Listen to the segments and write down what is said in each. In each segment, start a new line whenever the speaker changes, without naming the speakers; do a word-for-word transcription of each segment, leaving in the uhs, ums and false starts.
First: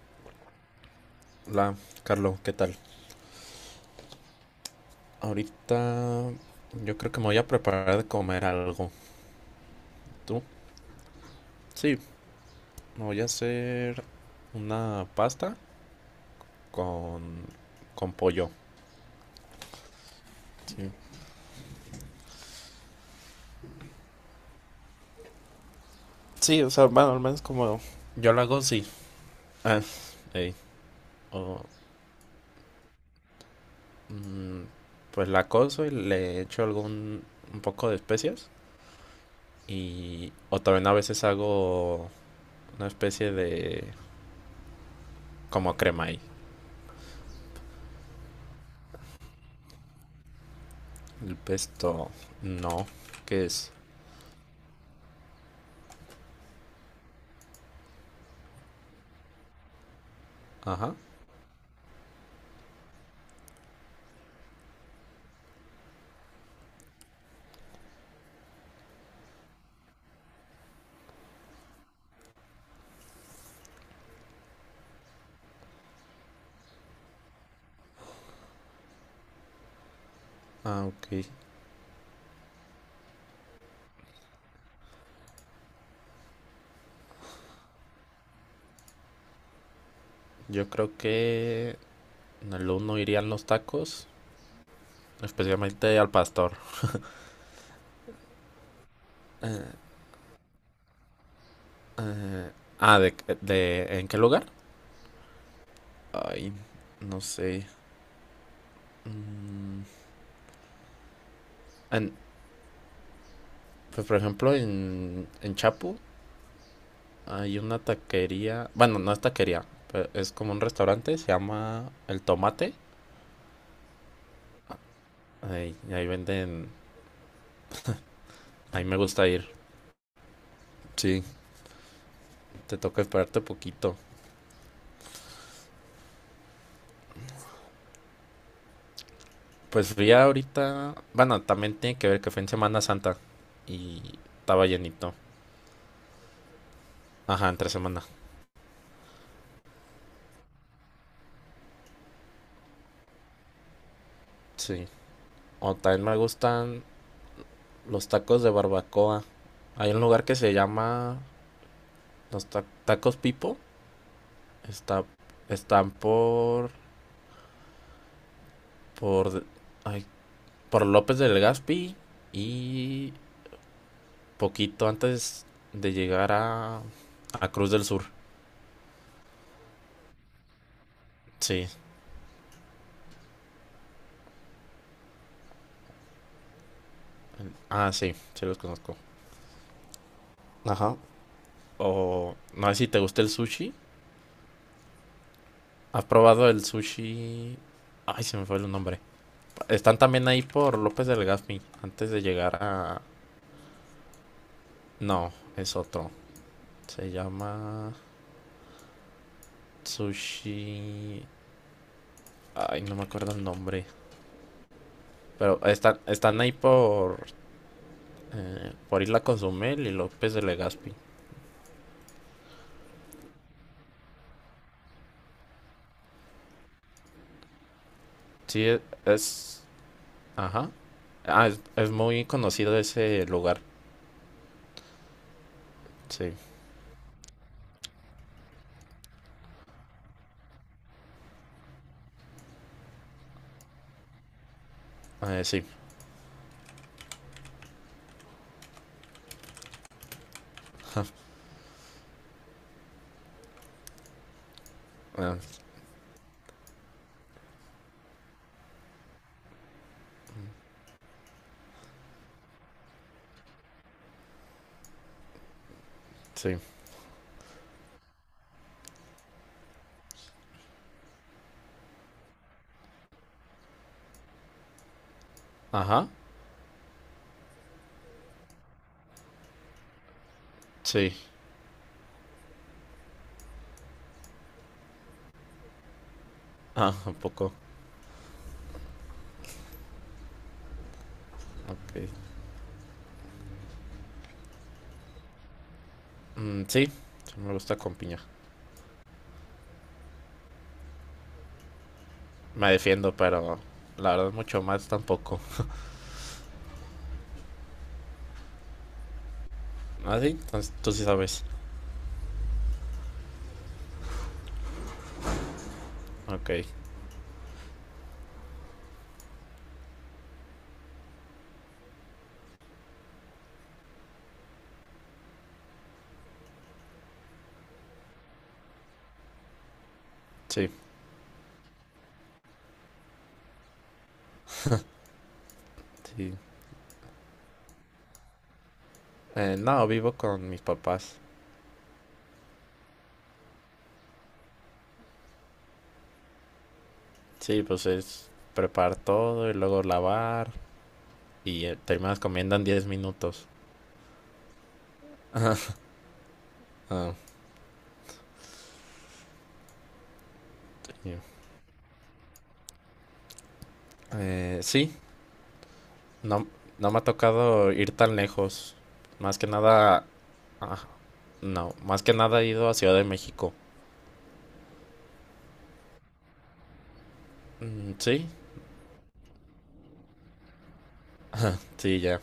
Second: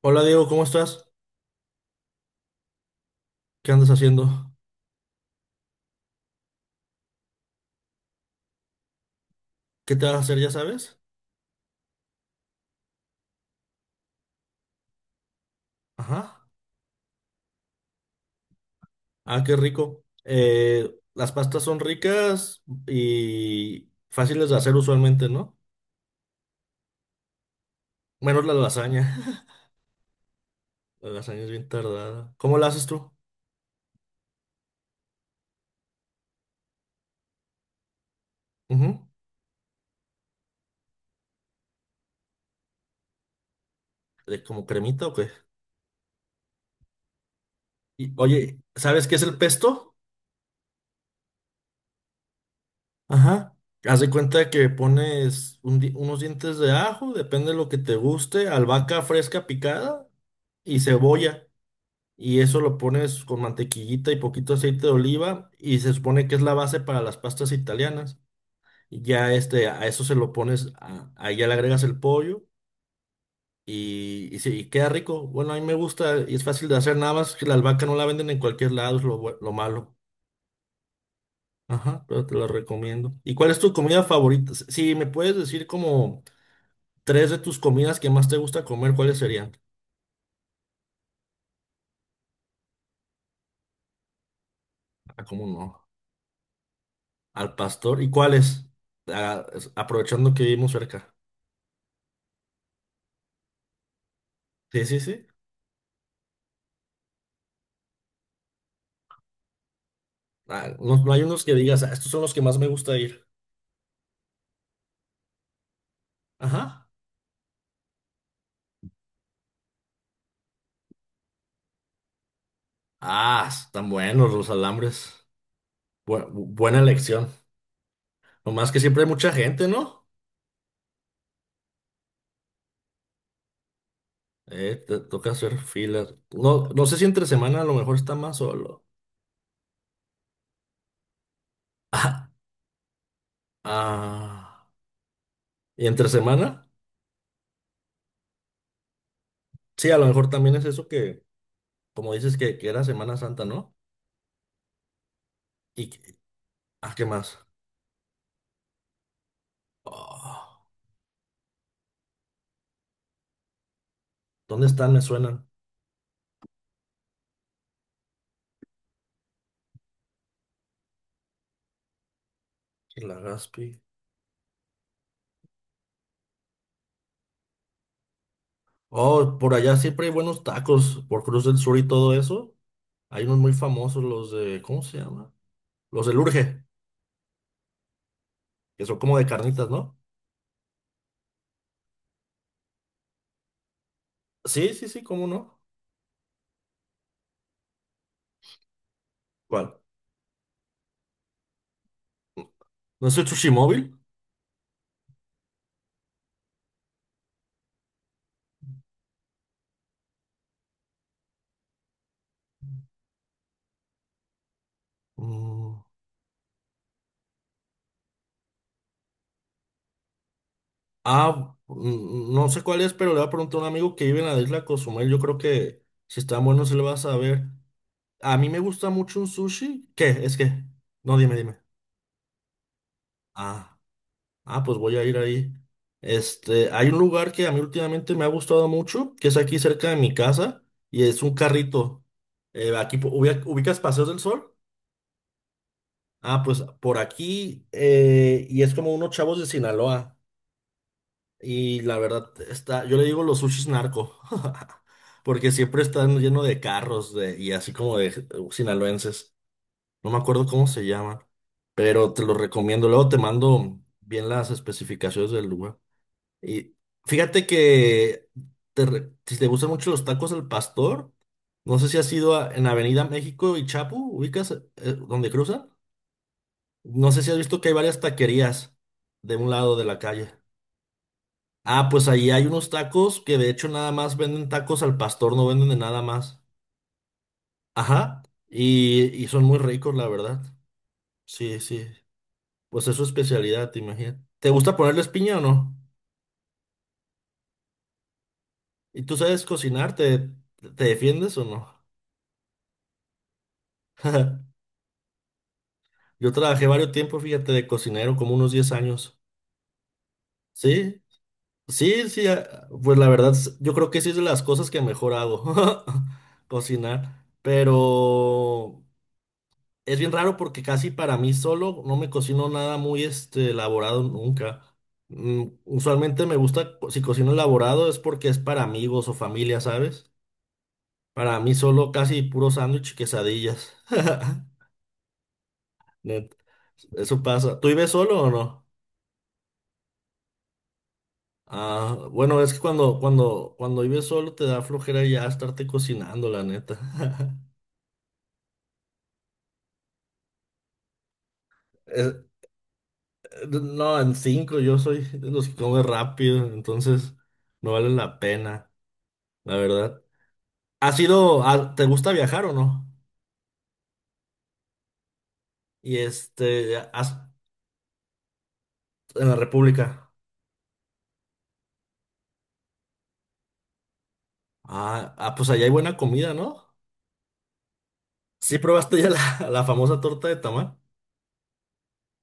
Hola Diego, ¿cómo estás?
Hola, Carlos, ¿qué tal?
¿Qué andas haciendo?
Ahorita yo creo que me voy a preparar de comer algo.
¿Qué te vas a hacer,
¿Tú?
ya sabes?
Sí, me voy a hacer una pasta
Ajá.
con, con pollo.
Ah, qué rico. Eh,
Sí.
las pastas son ricas y fáciles de hacer usualmente, ¿no?
Sí, o sea, bueno, al menos como. Yo lo
Menos la
hago, sí.
lasaña.
Ah, ey,
La lasaña es
o,
bien tardada. ¿Cómo la haces tú?
mm, pues la cozo y le echo algún un poco de especias.
Ujú.
Y, o también a veces hago una especie de
¿De como cremita o qué?
como crema ahí.
Y, oye, ¿sabes qué es el pesto?
El pesto, no, ¿qué
Ajá.
es?
Haz de cuenta que pones un di- unos dientes de ajo, depende de lo que te guste, albahaca fresca picada y
Ajá.
cebolla. Y eso lo pones con mantequillita y poquito aceite de oliva y se supone que es la base para las pastas italianas. Y ya este, a eso se lo pones, a- ahí ya le agregas el pollo y, y, sí, y queda rico. Bueno, a mí me gusta y es fácil de hacer, nada más que la albahaca no la venden en cualquier lado, es lo, bue- lo malo.
Ah, ok.
Ajá, pero te lo recomiendo. ¿Y cuál es tu comida favorita? Si si me puedes decir como tres de tus comidas que más te gusta comer, ¿cuáles serían?
Yo creo que en el uno irían los tacos,
Ah, cómo no.
especialmente al pastor.
Al pastor. ¿Y cuáles? Ah, es-
Eh,
aprovechando que vivimos cerca.
eh, ah, de, de- ¿En qué lugar?
Sí, sí, sí.
Ay, no sé. Mm,
Ah, no, no hay unos que digas, "Ah, estos
en-
son los que más me gusta ir".
pues, por ejemplo, en, en Chapu
Ajá.
hay una taquería. Bueno, no es taquería, pero es como un restaurante, se llama El Tomate.
Ah, están buenos los alambres.
Ay, y ahí
Bu- bu-
venden.
buena elección. Nomás que
Ahí me
siempre hay
gusta
mucha
ir.
gente, ¿no?
Sí, te toca esperarte poquito.
Eh, te toca hacer filas. No, no sé si entre semana a lo mejor está más solo.
Pues fui ahorita, bueno, también tiene que ver
Ah,
que fue en Semana Santa y
ah.
estaba llenito.
¿Y entre semana?
Ajá, entre semana.
Sí, a lo mejor también es eso que, como dices, que, que era Semana Santa, ¿no?
Sí. O
¿Y
también me
que-
gustan
ah, ¿qué más?
los tacos de barbacoa. Hay un lugar que se
Oh,
llama los ta- tacos Pipo.
¿dónde están? Me
Está,
suenan.
están por, por, ay, por López del Gaspi y
La Gaspi.
poquito antes de llegar a, a Cruz del Sur.
Oh, por allá siempre hay buenos tacos por Cruz del
Sí.
Sur y todo eso. Hay unos muy famosos, los de, ¿cómo se llama? Los del Urge,
Ah, sí, sí los
que
conozco.
son como de carnitas, ¿no?
Ajá. O no sé si te gusta el sushi.
Sí, sí, sí, ¿cómo no?
¿Has probado el sushi? Ay, se me fue el nombre.
¿Cuál?
Están también ahí por López del Gaspi, antes de llegar a.
¿No es el Sushi Móvil?
No, es otro. Se llama Sushi. Ay, no me acuerdo el nombre. Pero
Mm,
están, están ahí por, eh, por Isla Consumel y López de Legazpi.
ah, mm, no sé cuál es, pero le voy a preguntar a un amigo que vive en la isla Cozumel. Yo creo que si están buenos se le va a saber. A mí me
Sí, e-
gusta mucho un
es.
sushi. ¿Qué? Es que,
Ajá.
no, dime,
Ah,
dime.
es, es muy conocido ese lugar.
Ah. Ah, pues voy a ir ahí.
Sí.
Este, hay un lugar que a mí últimamente me ha gustado mucho, que es aquí cerca de mi casa, y es un carrito. Eh, aquí po- ubi- ubicas Paseos del Sol.
Eh, sí.
Ah, pues por aquí, eh, y es como unos chavos de Sinaloa. Y la verdad, está, yo le digo los sushis narco,
Ah,
porque siempre están llenos de carros de, y así como de eh, sinaloenses. No me acuerdo cómo se llama, pero te lo recomiendo. Luego te mando bien las especificaciones del lugar.
sí.
Y fíjate que te re- si te gustan mucho los tacos al pastor, no sé si has ido a- en Avenida México y Chapu, ubicas eh, eh, donde cruzan.
Ajá.
No sé si has visto que hay varias taquerías de un lado de la calle.
Sí.
Ah, pues ahí hay unos tacos que de hecho nada más venden tacos al pastor, no venden de nada más.
Ah, un poco.
Ajá. Y, y son muy ricos, la verdad. Sí, sí.
Ok.
Pues es su especialidad, te imagino. ¿Te gusta ponerles piña o no?
Mm, sí, sí me gusta con piña.
¿Y tú sabes cocinar? ¿Te, te defiendes o no?
Me defiendo, pero la verdad mucho más tampoco.
Yo trabajé varios tiempos, fíjate, de cocinero, como unos diez años.
¿Ah, sí? Entonces tú
Sí,
sí sabes.
sí, sí, ah, pues la verdad, s- yo creo que sí es de las cosas que mejor hago,
Ok,
cocinar. Pero es bien raro porque casi para mí solo no me cocino nada muy este, elaborado nunca. Mm, usualmente me gusta, co- si cocino elaborado es porque es para amigos o familia, ¿sabes?
sí,
Para mí solo casi puro sándwich y quesadillas.
sí.
Net, eso pasa. ¿Tú vives solo o no?
Eh, no, vivo con mis papás.
Ah, bueno, es que cuando, cuando, cuando vives solo te da flojera ya estarte cocinando, la neta.
Sí, pues es preparar todo y luego lavar y eh,
Es-
terminas comiendo en diez minutos.
no, en cinco yo soy de los que come rápido,
Ah,
entonces no vale la pena, la verdad. ¿Has
ya.
ido, a- te gusta viajar o no?
Eh, sí,
Y
no,
este,
no me ha
has-
tocado ir tan lejos.
en la
Más que nada.
República.
Ah, no, más que nada he ido a Ciudad de México.
Ah, ah, pues allá hay buena comida, ¿no?
Mm, sí,
Sí, probaste ya la, la famosa torta de tamal.
sí, ya.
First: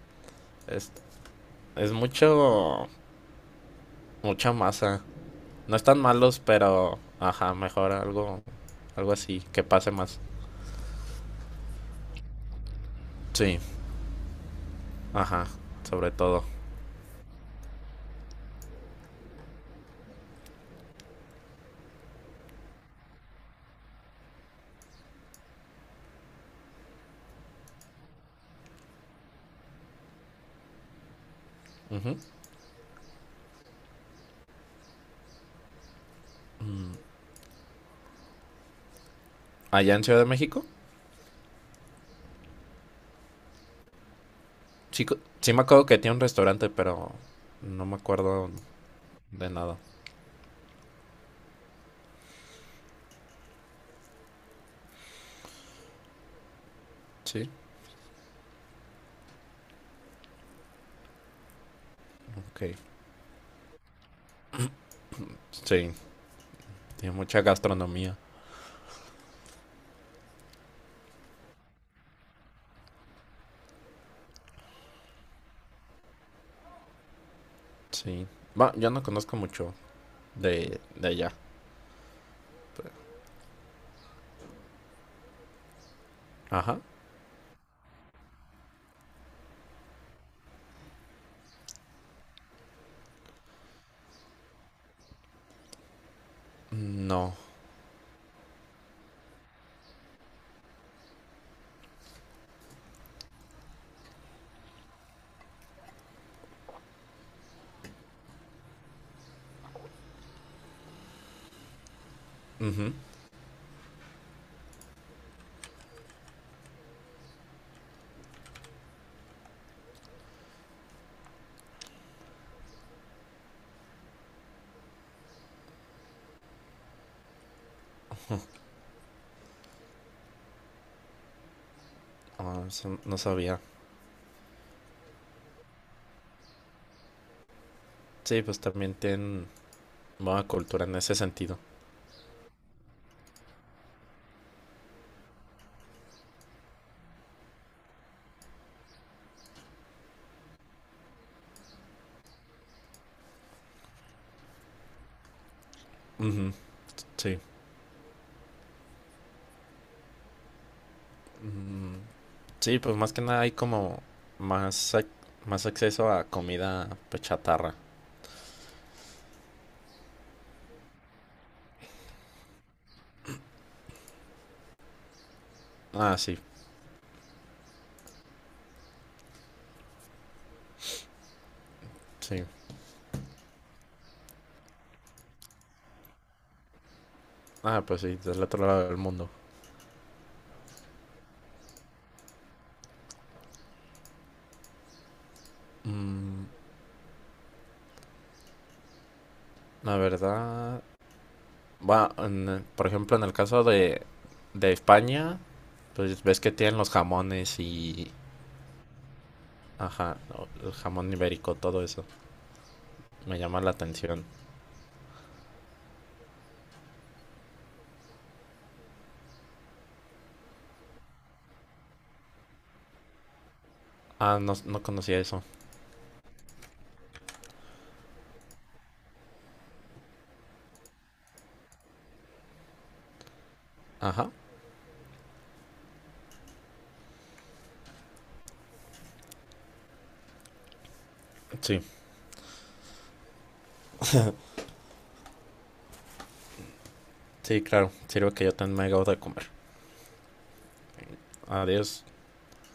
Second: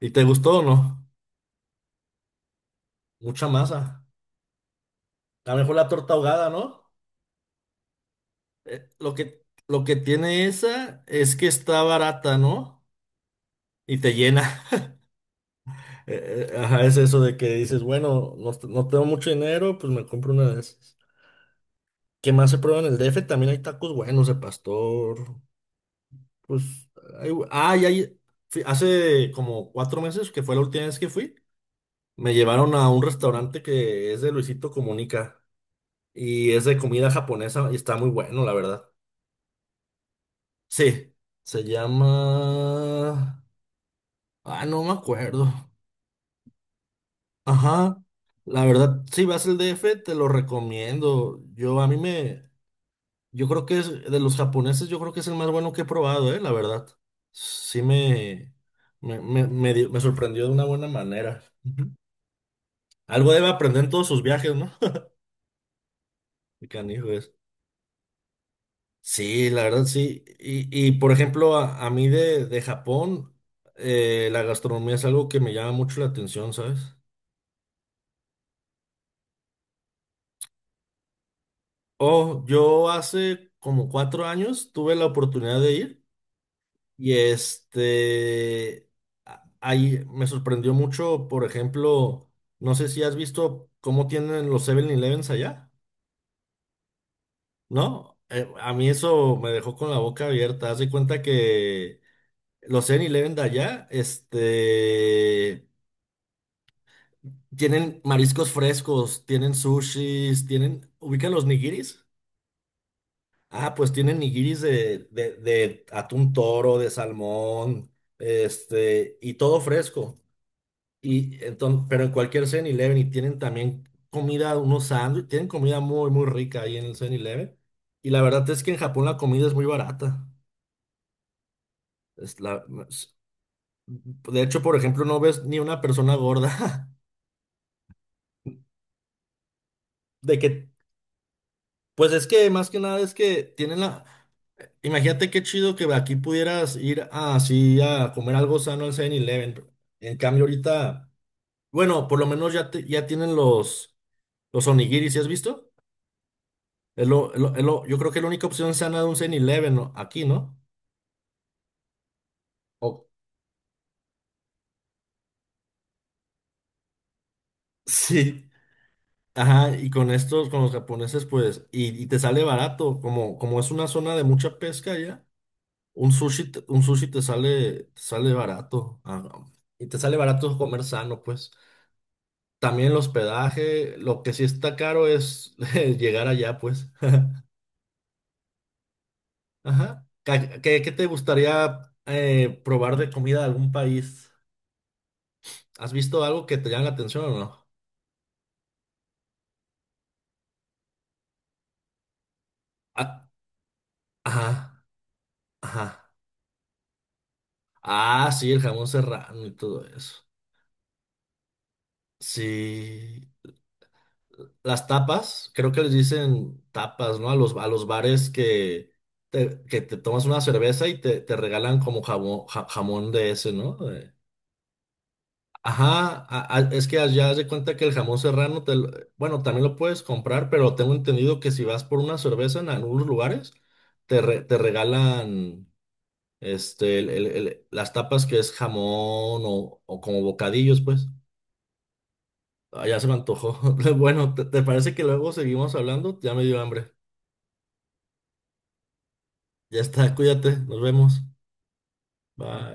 ¿Y te gustó o
Es
no?
Es mucho,
Mucha masa.
mucha masa.
A lo
No
mejor la
están
torta
malos,
ahogada, ¿no?
pero, ajá, mejor algo,
Eh,
algo
Lo
así,
que,
que
lo
pase
que
más.
tiene esa es que está barata, ¿no?
Sí.
Y te llena.
Ajá, sobre todo.
Eh, eh, Ajá, es eso de que dices, bueno, no, t- no tengo mucho dinero, pues me compro una de esas. ¿Qué más se prueba en el D F? También hay tacos buenos de pastor. Pues, hay, ah, y hay- fui- hace como cuatro meses, que fue la última vez que fui,
Ujú.
me llevaron a un restaurante que es de Luisito Comunica y es de comida japonesa y está muy bueno, la verdad.
Allá en Ciudad de México,
Sí, se llama... Ah, no me
sí, co-
acuerdo.
sí me acuerdo que tiene un restaurante, pero no me
Ajá,
acuerdo
la verdad, si vas
de
al
nada.
D F, te lo recomiendo. Yo a mí me, yo creo que es de los japoneses, yo creo que es el más bueno que he probado, eh, la verdad.
Sí.
Sí me, me, me, me dio- me sorprendió de una buena manera. Ujú.
Ok.
Algo debe aprender en todos sus viajes, ¿no?
Sí,
Qué canijo
tiene
es.
mucha gastronomía.
Sí, la verdad, sí. Y, y, por ejemplo, a, a mí de, de Japón, eh, la gastronomía es algo que me llama mucho la atención, ¿sabes?
Sí. Va, yo no conozco mucho de, de allá.
Oh, yo hace como cuatro años tuve la oportunidad de ir.
Ajá.
Y este, a- ahí me sorprendió mucho, por ejemplo, no sé si has visto cómo tienen los Seven elevens allá,
No.
¿no? Eh, a mí eso me dejó con la boca abierta. Haz de cuenta que los Seven eleven de allá, este, tienen mariscos frescos, tienen sushis, tienen, ubican los nigiris.
Ujú.
Ah, pues tienen nigiris de, de, de atún toro, de salmón, este, y todo fresco. Y entonces, pero en cualquier Seven eleven y tienen también comida, unos sándwiches, tienen comida muy, muy rica ahí en el Seven eleven. Y la verdad es que en Japón la comida es muy barata. Es la,
Ah, eso
es-
no sabía.
de hecho, por ejemplo, no ves ni una persona gorda.
Sí, pues también tienen
De
buena
que,
cultura en ese sentido.
pues es que más que nada es que tienen la... Imagínate qué chido que aquí pudieras ir a- así a comer algo sano al Seven eleven. En cambio, ahorita, bueno, por lo menos ya, te- ya tienen los, los onigiris, ¿sí has visto?
Ujú,
Es lo, es
sí.
lo- es lo- yo creo que la única opción sana de un siete-Eleven, ¿no? Aquí, ¿no?
Mm, sí, pues
O-
más que nada hay como más, ac- más acceso a comida pues, chatarra.
sí. Ajá, y con estos, con los japoneses, pues, y, y te sale barato, como, como es una zona de mucha pesca ya, un
Ah, sí,
sushi, te- un sushi te sale, te sale barato, ah, y te sale barato comer sano, pues.
sí.
También el hospedaje, lo que sí está caro es llegar allá, pues.
Ah, pues sí, del otro lado del mundo.
Ajá. Ca- ¿Qué, qué te gustaría eh, probar de comida de algún país? ¿Has visto algo
Mm,
que te llame la atención o
la verdad, va, en- por ejemplo, en
no?
el caso de, de
Ajá,
España,
ajá.
pues ves que tienen los jamones y.
Ah, sí, el jamón serrano y todo
Ajá,
eso.
o- el jamón ibérico, todo eso.
Sí.
Me llama la atención.
Las tapas, creo que les dicen tapas, ¿no? A los, a los bares que te, que te tomas una cerveza y te, te regalan como jamón, ja- jamón de ese, ¿no? De-
Ah, no, no conocía eso.
Ajá, a- a- es que allá haz de cuenta que el jamón serrano, te lo- bueno, también lo puedes comprar, pero tengo entendido que si vas por una cerveza en algunos lugares, te,
Ajá,
re- te regalan este, el- el- el- las tapas que es jamón o, o como bocadillos, pues.
sí,
Ah, ya se me antojó. Bueno, ¿te, te parece que luego seguimos hablando? Ya me dio hambre.
sí, claro. Sirve que yo también me acabo de comer.
Ya está, cuídate, nos vemos.
Adiós.
Bye.